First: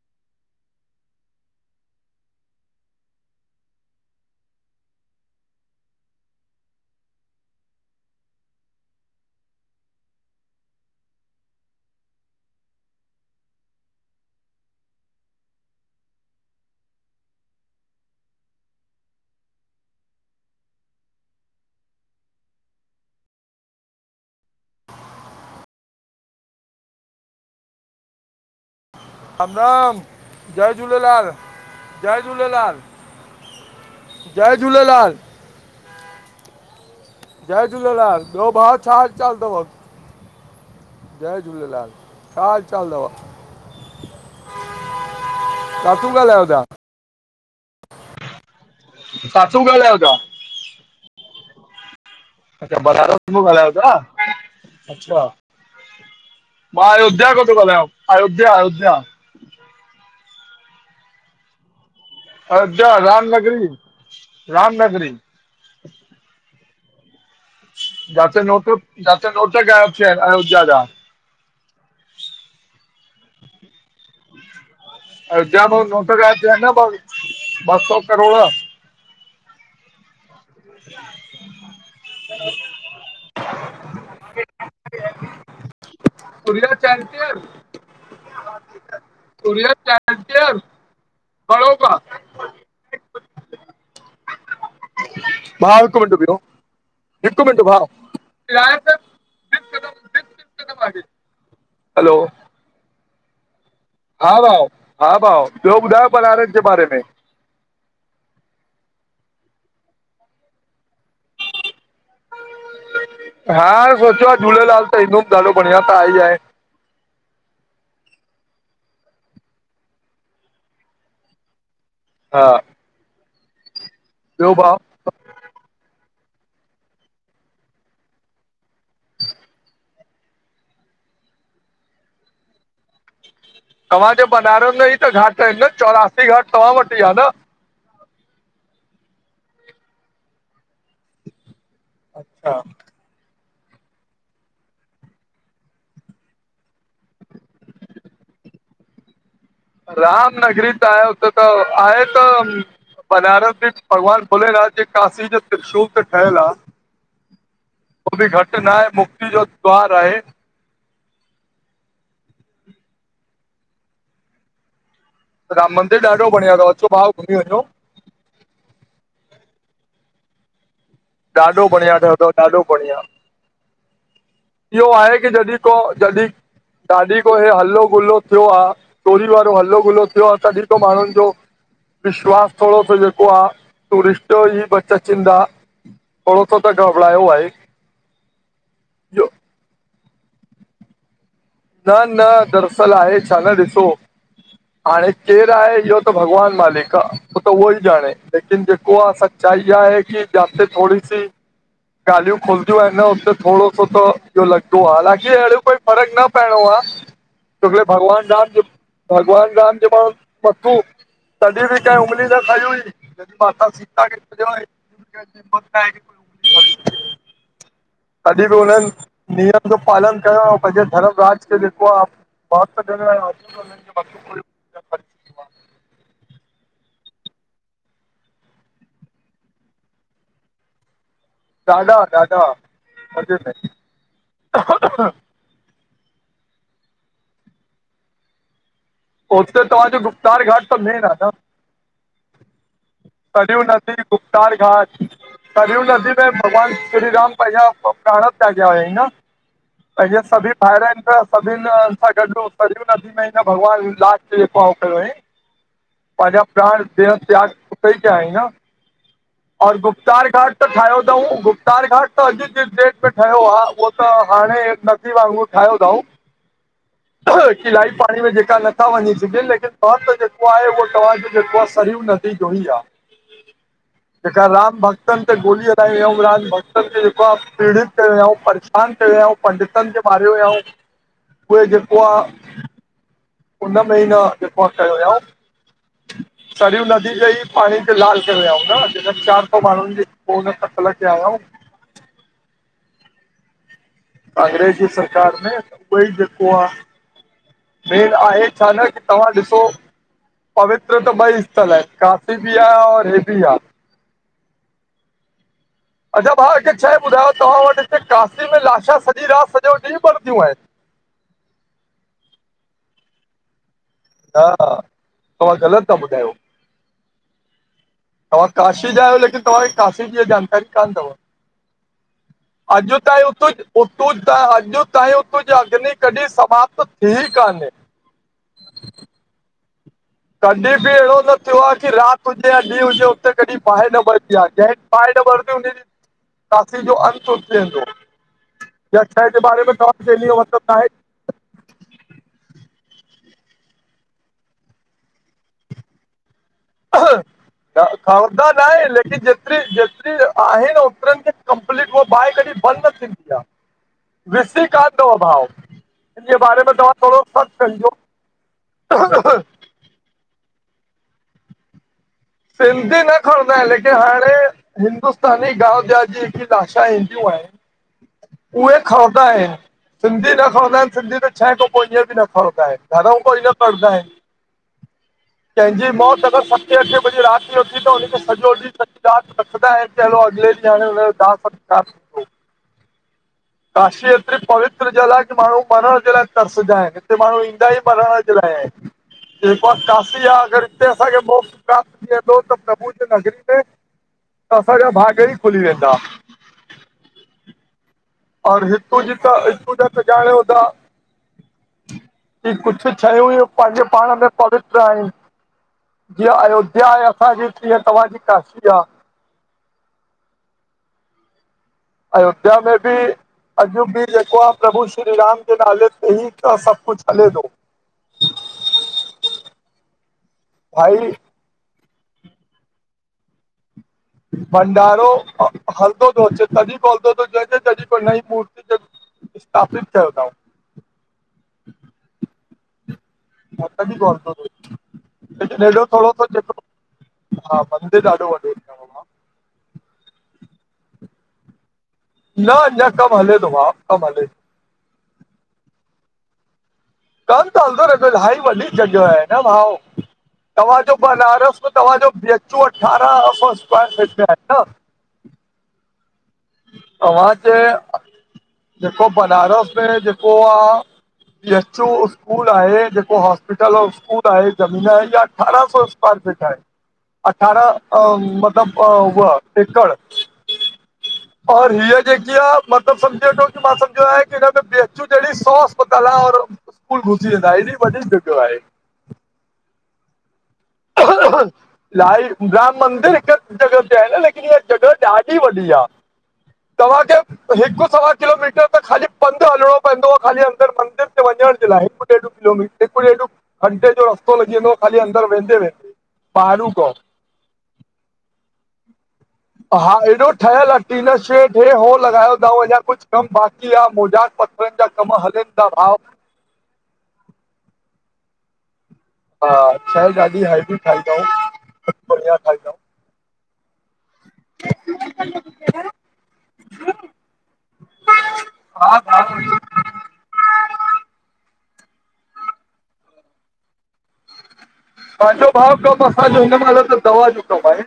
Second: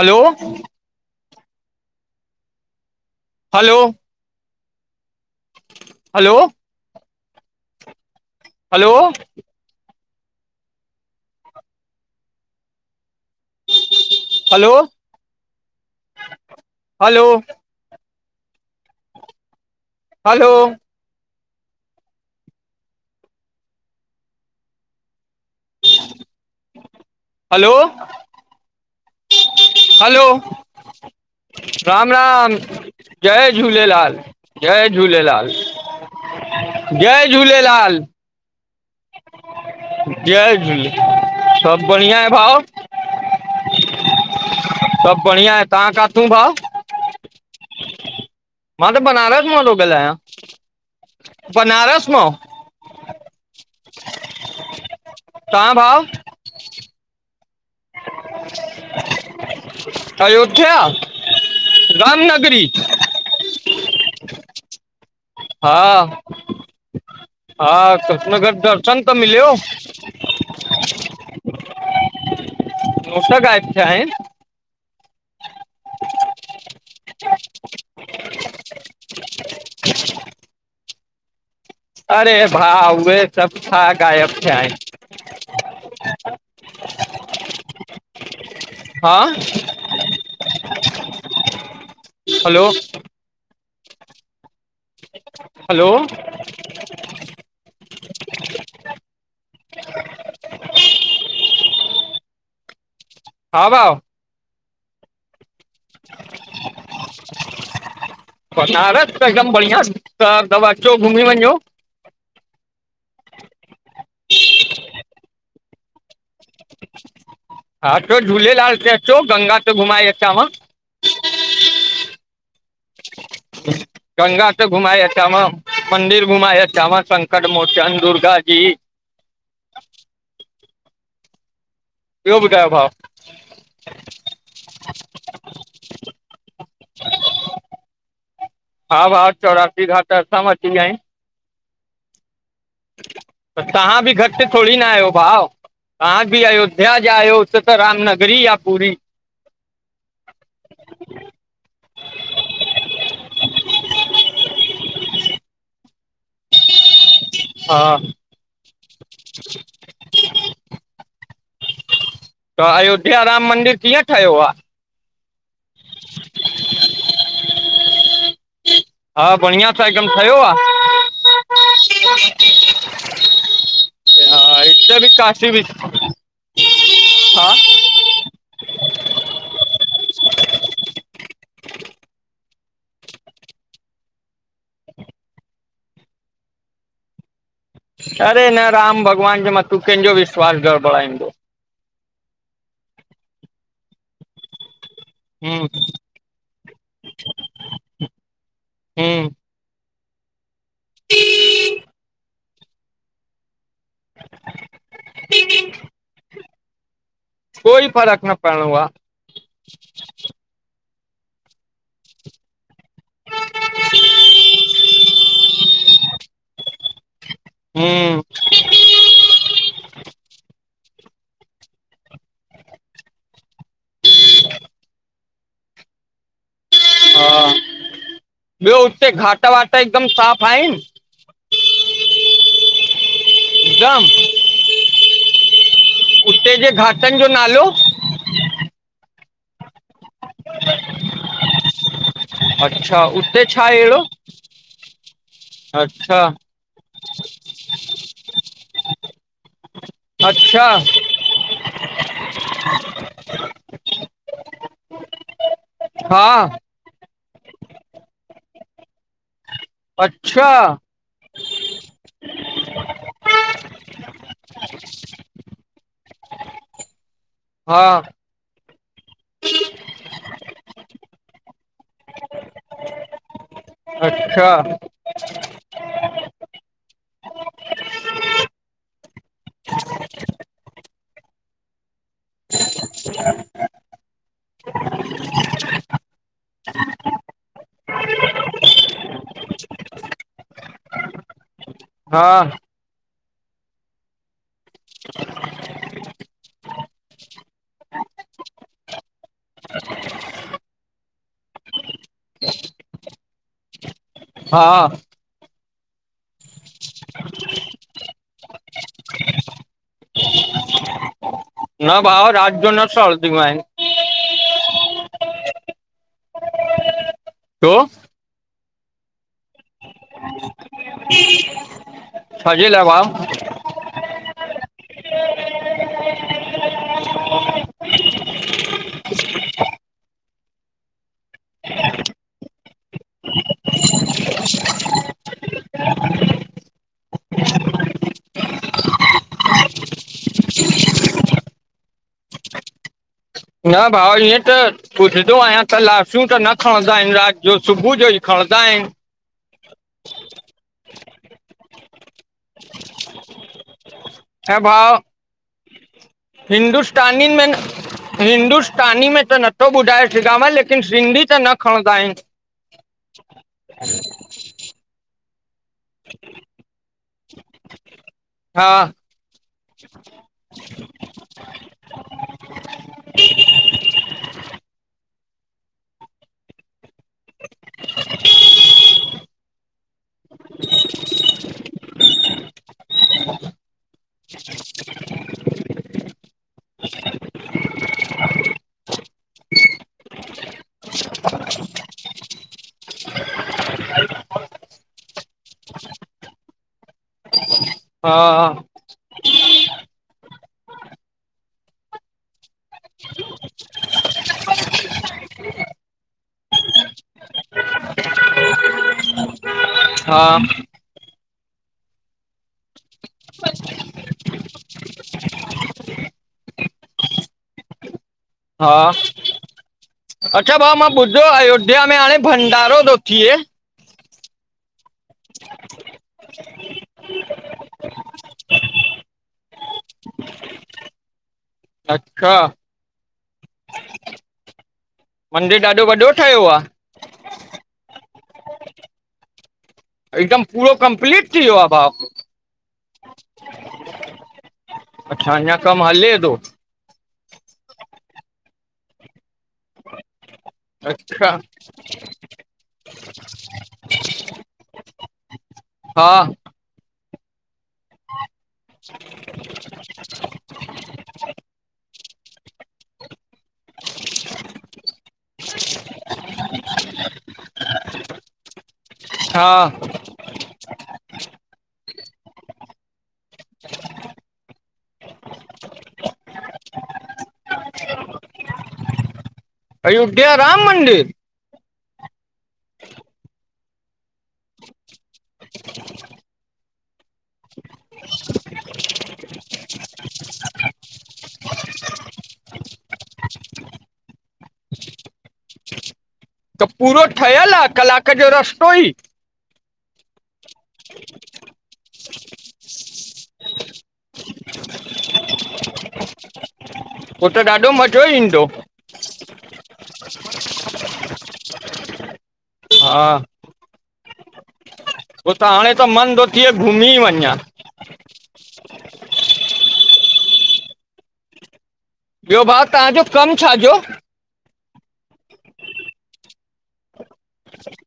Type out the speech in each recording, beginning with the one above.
हलो hello hello hello hello, hello hello [unintelligible] हलो अम Ram hello जय झूलेलाल। राम, जय राम झूलेलाल जय झूलेलाल, जय झूलेलाल। [inaudible] जय झूलेलाल ॿियो भाउ छा? चाल तव जय झूले जय सभु झूलेलाल, बढ़िया छा हाल चाल तव? [unintelligible] सभ बढ़िया आहे, तवां काथू ॻाल्हायो भा? था मां त किथां बनारस मां थो ॻाल्हायो था ॻाल्हायां, बनारस मां। अचछा बनारस मां ॻाल्हायो था, अछा। तव्हां भाउ मां अयोध्या खां थो ॻाल्हायां, अयोध्या अयोध्या। अययोथ्या रामनगर? अयोध्या रामनगरी रामनगरी। हा हा, घट में जिते घट नोट दर्शन त जिते मिलियो। नोट गायब थिया आहिनि अयोध्या जा नोट गायब दिया आहिनि। अयोध्या में नोट गायब थीया आहिनि, ॿ सौ करोड़। [inaudible] [inaudible] [inaudible] अरे भा, उहे सभ छा ग़ायब थिया आहिनि हा [unintelligible] [unintelligible] हलो भा, हलो हिक मिंट भियो। हिकु मिंट भा हलो हा भाउ हा भाऊ, हा भाऊ, ॿियो ॿुधायो बनारस जे बारे में। बनारस त हिकदम बढ़िया, सब अचो घुमी वञो। हा! सोचियो झूलेलाल त ईंदुमि ॾाढो बढ़िया त आह ही आहे। हा,, अचो झूलेलाल ते अचो, गंगा ते घुमाए अचांव। हा गंगा ॿियो त भाउ घुमाऐ अच व। मंदिर घुमाऐ अचाव संकट मोचन, दुर्गा जी [inaudible] ॿियो ॿुधायो भाउ? तव्हांजे बनारस में ही त घाट आहिनि न, चौरासी घाट तव्हां वट ही आ न? हा भाउ,, चौरासी घाट असां वट ही आहिनि। अच्छा! त तव्हां बि घट थोडी न आहियो भाउ तंहा भी अयोध्या जा आहियो उते त रामनगरी आ पूरी। राम नगरी त आहे हुते त, आहे त बनारस,, जे भॻवान भुलेनाथ जे, काशी जे त्रिशूल ते ठहियल आ। हा हो बि घट न आहे, मुक्ति जो द्वार आहे। त अयोध्या राम मंदिर कीअं ठहियो आ? राम मंदिर ॾाढो बढ़िया तव अचो भा घुमी वञो। हा बढ़िया सां हिकदम ठयो आ। ॾाढो बढ़िया ठहियो अथव ॾाढो बढ़िया इहो आहे की, काशी जॾहिं बि को, हा जॾहिं ॾाॾी को हे हलो गुल्हो थियो आहे, चोरी वारो हलो गुलो थियो आ, तॾहिं खां माण्हुंनि जो विश्वासु थोडो जो जेको आ टूरिस्ट ही बस अचनि था। थोड़ो सो त गबड़ायो आहे। अरे न राम इहो भॻवान जे मथूं कंहिंजो विश्वास गड़बड़ाईंदो। न- न, दरसल आहे छा न ॾिसो हाणे केर हूं आहे इहो त भॻवान मालिक आ, हू त उहो ई ॼाणे लेकिन जेको आ हूं सच्चाई ईसा आहे की जाते थ थोड़ी सी ॻाल्हियु खुलंदियु आहिन न उते थोडो हो तो लॻंदो आ, हालाकी अहिड़ो कोई फर्क न पियो आ छोकि कोई भॻवान फ़र्क़ु न राम जो, पवणो आहे भॻवान राम जो प मथू, तॾहिं बि केह उगंली न खई हुई। [unintelligible] हुं अधिकोलन, नियम जो पालन कयो, पंहिंजे धर्म राज़ के जेको आ [unintelligible] हा, ॿियो हुते घाट -वाट हिकुदमि साफ़ आहिनि? ॾाढा- ॾाढा, मजे़ में हिकदमि अहह उते जे घाटनि जो नालो? उते त तव्हांजो, गुप्तार घाट त मेन आ न। अच्छा उते कररियूं छा नदी, अहिड़ो गुप्तार घाट, करियूं नदी अच्छा में भॻवान श्री राम पंहिंजा प्राण तियागा हुया हीं न पंहिंजे सभी अच्छा भावर आहिन, सभिन सां गॾु हो सरियूं न नदी में भॻवान राम देव पांव करियो हे पंहिंजा हा प्राण देह तियागे उतेई कया ईन और गुप्तार अच्छा घाट त ठाहियो तऊं, गुप्तार घाट त अॼु जे डेट में ठहियो आ, उहो त हाणे न उह ठाहियो तऊं, हा कलाई पाणी में जेका न था वञी सघनि, लेकिन त जेको आहे, उहो तव्हांजो जेको आ, सरियूं नदी जो ई आ जेका अच्छा राम भक्त भक्तनि ते गोली हलाई वया रहायूं, राज भक्तनि खे बाद आ पीड़ित कयो रहाऊं, ऐं परेशान कयो रहाऊं। पंडितनि खे मारियो रहाऊं, उहे जेको आ [inaudible] हुन में ई न, जेिको कियो रहाऊं सरयूं नदी ते ई पाणी ते लाल करे वया रहायूं न जेकॾ चारि सौ माण्हुंनि जी पोइ ख़तल के आया आहिऊं। हा - - अंग्रेजी सरकार में उहोई जेको आ। मेन आहे छा न की तव्हां ॾिसो पवित्र? त ॿई स्थल हे, काशी बि आ, और हे बि आ। हा - - अच्छा भाउ हिकु शेए ॿुधायो, तव्हां वटि हिते काशी में लाशा सॼी रात, सॼो ॾींहु बरंदियूं हिन। न भाउ राति जो न सॼीयूं आहिन। न हा, तव्हां ग़लत था ॿुधायो। छो? तव्हां काशी जा आहियो, लेकिन तव्हांखे काशी जी ये जानकारी कोन तव। [unintelligible] अॼु भाउ तायो - - [unintelligible] - - कॾहिं बि अहिड़ो न थियो आ, की राति हुजे या ॾींहु हुजे हुते कॾहिं ॿाहि न बरबी आ, जंहिं ॿाहे न भरंदी हुनजी, काशी जो अंत हुजे वेंदो। जज साहिब जे बारे में चवां डेली ओ मतिलबु ना हे। न भाऊ इएंं त पुछंदो आहियां, त लाशियूं त न - - खणंदा आहिन आहे राति जो सुबहु जो, ई खणंदा आहिन। जेतरी जेतिरी आहे न ओतिरन खे कंपलीट ओ बाए की बंदि न थींदी आ। ऐं विसी कान भाउ दो भाव - - हिन जे बारे में तव्हां थोरो हिंदुस्तानियुनि सर्च में कजो सुठो ॿुधाए छिगामे लेकिन, सिंधी त न खणंदा आहिन। सिंधी न खणंदा आहिन लेकिन, अरे! हिंदुस्तानी ॻाल।। हीयाजेकी लाशा ईंदियूं आहिनि हा उहे खणंदा आहियूं सिंधी न खणंदा आहिन सिंधी त छ खां पोइ ईअं बि न खणंदा आहिन घरऊ कोई न कंडदा आहिन। कंहिंजी मौत अगरि सते अठ वॻे रात जो थी तो वञे त सॼो ॾींहुं सॼीरात रखंदा आहिनि हलो अॻिले ॾींहुं हाणे हुनयो दाह संस् खांस फ़ो [inaudible] काशी एतिरी पवित्र जल आहे की माण्हू मरण जे लाइ तरसंदा आहिन हिते माण्हू ईंदा ई मरण जे लाइ आहिन। जेको आहे कशी आहे अगरि हिते असांखे मोक्ष प्राप्त थी वेंदो त प्रभु जे नगरी में असां जा भाग ई खुली वेंदा। हा और हितु जी त हितु जा सॼाणूंदा। की कुझु शयूं हूंयू पंहिंजे पाण में पवित्र आहिन। जीअं अयोध्या आहे असांजी जीअं तव्हांजी काशी आ। हा अयोध्या में बि ब [unintelligible] अॼु बि जेको आहे प्रभु श्री राम जे नाले ते ई त सभु कुझु हले थो हा अच्छा भाउ मां भाई ॿुधो आहे अयो ध्या मे हाणे भंडारो तो थिए भंडारो हलंदो थो अचे तडहि पोइ हलंदो थो अचे तडहि खों नई मूर्ति जो स्थापित कयो तऊ अच्छा माताजी गोड फॉर मेड मंदरु लेकिन हेॾो ॾाढो वॾो थोरो सो ठहियो जेको आहे हा मंदिर ॾाढो वॾो आहे हिकदम पूरो कंप्लीट थी वियो आहे भा न अञा कमु हले थो भाउ कमु हले अच्छा अञा कमु हले थो कम त हलंदो रहींदो इलाही वडी जॻियो आहे न भाव तव्हांजो अच्छा बनारस में तव्हांजो बिएचयू अठारह सौ स्कायर फिट में आहे न हा तव्हांजे जेको बनारस में जेको आह बिएचओ स्कूल आहे जेको हॉस्पिटल औ स्कूल आहे ज़मीन आहे इया अठारह सौ स्कायर फीट आहे अठारह अ मतिलब अ हा उह एकड़ और हीअ जेकी आहे मतिलबु सम्झे वठो की मां सम्झंदो आहियां की हिन में बिएचयू जहिड़ी सॉ अस्पताल आह और कुल घुसी वेंदा हेॾी वॾी जॻियो आहे अयोध्या राम मंदिर ह लाइ राम मंदिर हिक जॻह ते आहे न लेकिन इहा जॻह ॾाढी वॾी आह तव्हांखे हिकु सवा किलोमीटर त ख़ाली पंधु हलणो पवंदो आहे ख़ाली अंदरि मंदर ते वञण जे लाइ डेढ किलोमीटर हिकु ॾेढ घंटे जो रस्तो लॻी वेंदो ख़ाली अंदर वेंदे वेंदे त ॿाहिरूं खां पूरो ठहियलु आहे कलाक जो रस्तो ई हा हेएॾो ठहियल आहे टीनाश्रे ठे हो लॻायो थव अञां कुझु कमा बाकी आ मोजाक पथ जा कम हलनि था भाउ पो त ॾाढो मज़ो ई ईंदो हा शइ ॾाढी हैल्दी ठाई तऊं बढ़िया ठाई तऊं। हा हो त हाणे त मन तो थे घुमी वञां। हा भाउ ॿियो भाउ, तव्हांजो कम छाजो पैंजो भाउ कम असांजो हिन महिल त दवा जो कम आहे।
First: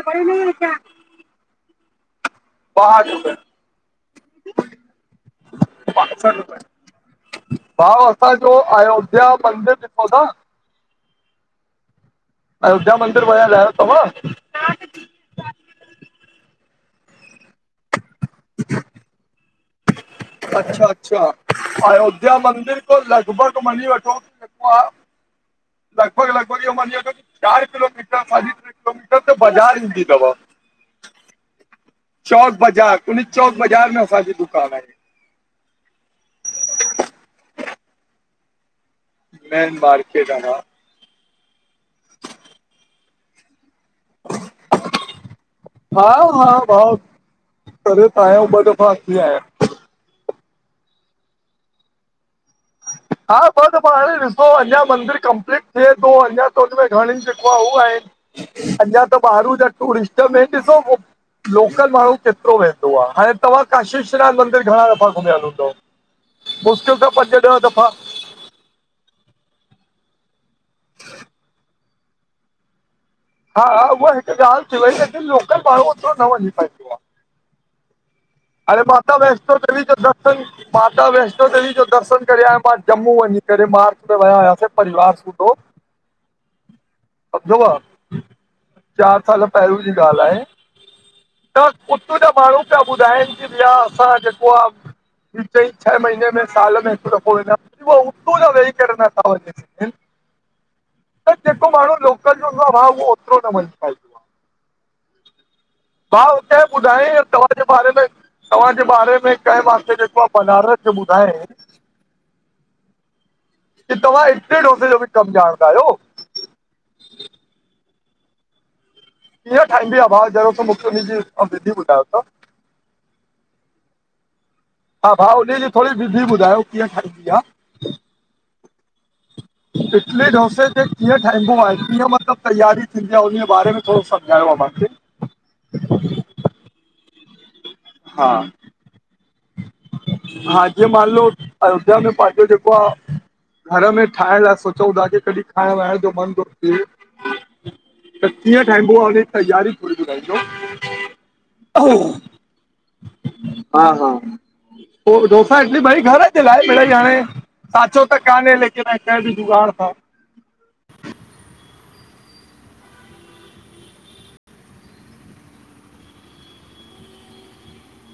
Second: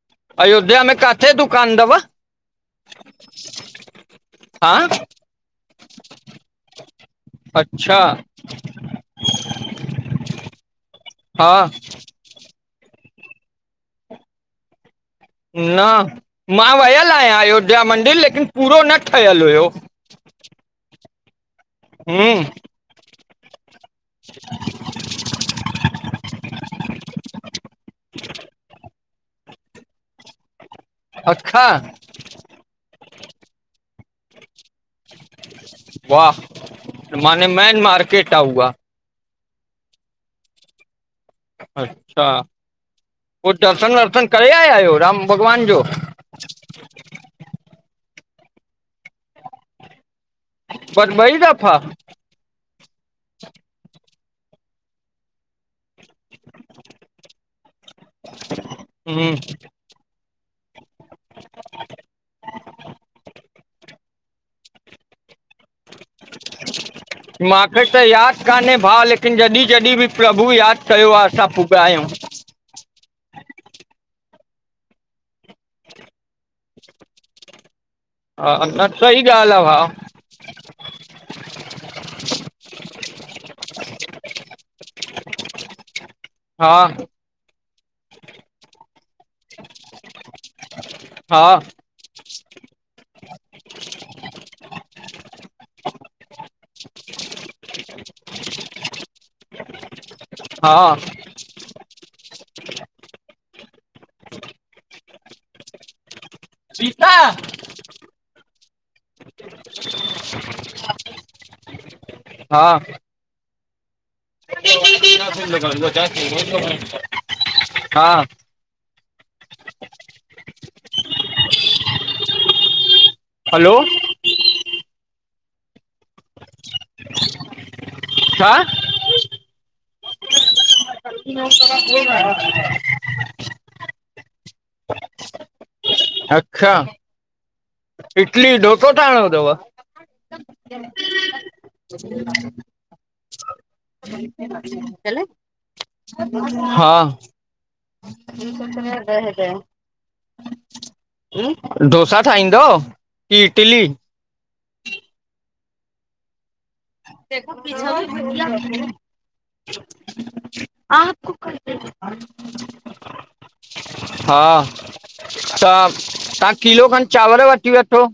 ॿाहठि रुपए अयोध्या में काथे दुकान तव? ॿाहठि हा अच्छा [unintelligible] जो अयोध्या मंदिर ॾिठो न हा अयोध्या मंदर वयल आयो तवां? न, मां वयल आहियां अयोध्या मंदिर, लेकिन पूरो न ठहियल हुयो। अच्छा, अच्छा अयोध्या हम्म मंदिर खों लॻभॻ मञी वठो [inaudible] अ लॻभॻ-लॻभॻ इहो मञी वठो, चार किलोमीटर साढी ट्रे किलोमीटर ते बाज़ार ईंदी तव। अखा चौक बाज़ार। उनी चौक बाज़ार में असांजी दुकान आहे। वाह! माने मैन मार्केट आ उआ। मेन मार्केट अन अच्छा, पो दर्शन वर्शन करे आया आयो? राम भॻवान जो। हा, हा मां, करे त आहियां ॿ दफ़ा थी आहियां। बस बई दफ़ा? हा, ॿ दफ़ा हाणे ॾिसो अञा मंदिर कंप्लीट थे तो, अञा त हुनमें घणी जेको उ आहिन, अञां त हम्म ॿाहरूं जा थोड़ी इंस्टा में ॾिसो फोन लोकल माण्हू केतरो वेंदो आ, हाणे तव्हां काशेश्वनाथ मंदर घणा दफ़ा घुमियल हूंदव। मुश्किल त पंज ॾह मांखे दफ़ा त याद कान्हे भाउ, लेकिन जॾी-जॾी बी प्रभु याद कयो आ असां पुॻा आयूं। हा, उहा हिक ॻाल थी वई, लेकिन लोकल माण्हू ओतरो न वञी पाईंदो आ। हा अड़े! न माता सही ॻाल्हि वैष्णो आहे देवी भाउ जो दर्शन माता वैष्णो देवी जो दर्शन करे आयां मां जम्मू वञी करे, मार्च में विया हुयासीं परिवार सां [unintelligible] हा कंदो आ। चार साल पेहरियों जी ॻाल आहे त हा उतां जा माण्हू पिया ॿुधाइन कि भैया असां जेको आ ट्री, चई छह महीने में, साल में, हिक दफ़ो वेंदा आऊं। वो उतों वेही करे नथा वञन। [inaudible] हा पर जेको माण्हू लोकल जो हूंदो आ, भाउ उहो ओतरो न वञी पाईंदो। हा, हुते‌जो सीता ॿुधाईं तव्हांजे बारे में, तव्हांजे बारे चयोमांस जेको आहे बनारस त ॿुधाए हा कि तव्हां [unintelligible] जो बी कम ॼाणदा आयो? हा। कीअं ठाहींदी आ? भा ज़रो त मूंखे हुनजी विधी ॿुधायो त। हलो। हा भा हुन जी थोरी विधी ॿुधायो कीअं ठाहिंदी आ। छा। इटली डोसे खे कीअं ठाहींबो आ कीअं मतलबु तयारी थींदी आहे उन जे बारे में थोरो समुझायो आ मांखे। अच्छा, हा इटली डोसो ठाहिणो तव। हा जीअं मानलो अयोध्या में पंहिंजो जेको आ। घर में ठाहिण लाइ सोचउ ता की कॾहिं खाइण वाइण जो मन तो थिए। हा त कीअं ठाहिबो आ हुन जी तैयारी थोडी बुधाइजो। डोसा ठाहींदो, की इटली? हा डोसा इडली भई घर अलाइ मिडई हाणे साचो त कान्हे लेकिन देसी जुगाड़ अथव। हा [inaudible] त तव्हां किलो खनि चांवर वठी वठो।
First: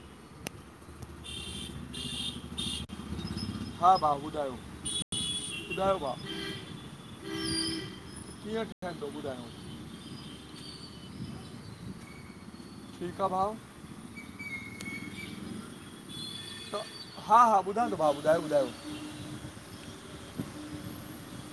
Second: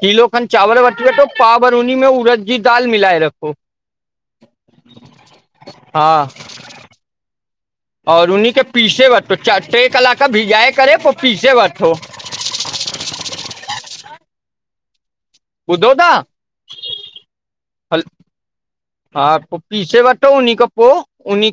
कीलो खनि चांवर वठी वठो पाव भर उनी में उरद जी दाल मिलाए रखो। हा भाऊ ॿुधायो, ॿुधायो हा भाउ। और उनि खे कीअं ठहंदो पीसे वठो ॿुधायो टे कलाक भिजाए करे पो पीसे वठो। ठीकु आ भाउ। ॿुधो था हा हा ॿुधां थो हल भाउ, ॿुधायो ॿुधायो। हा पो पीसे वठो उनि खां पो उनि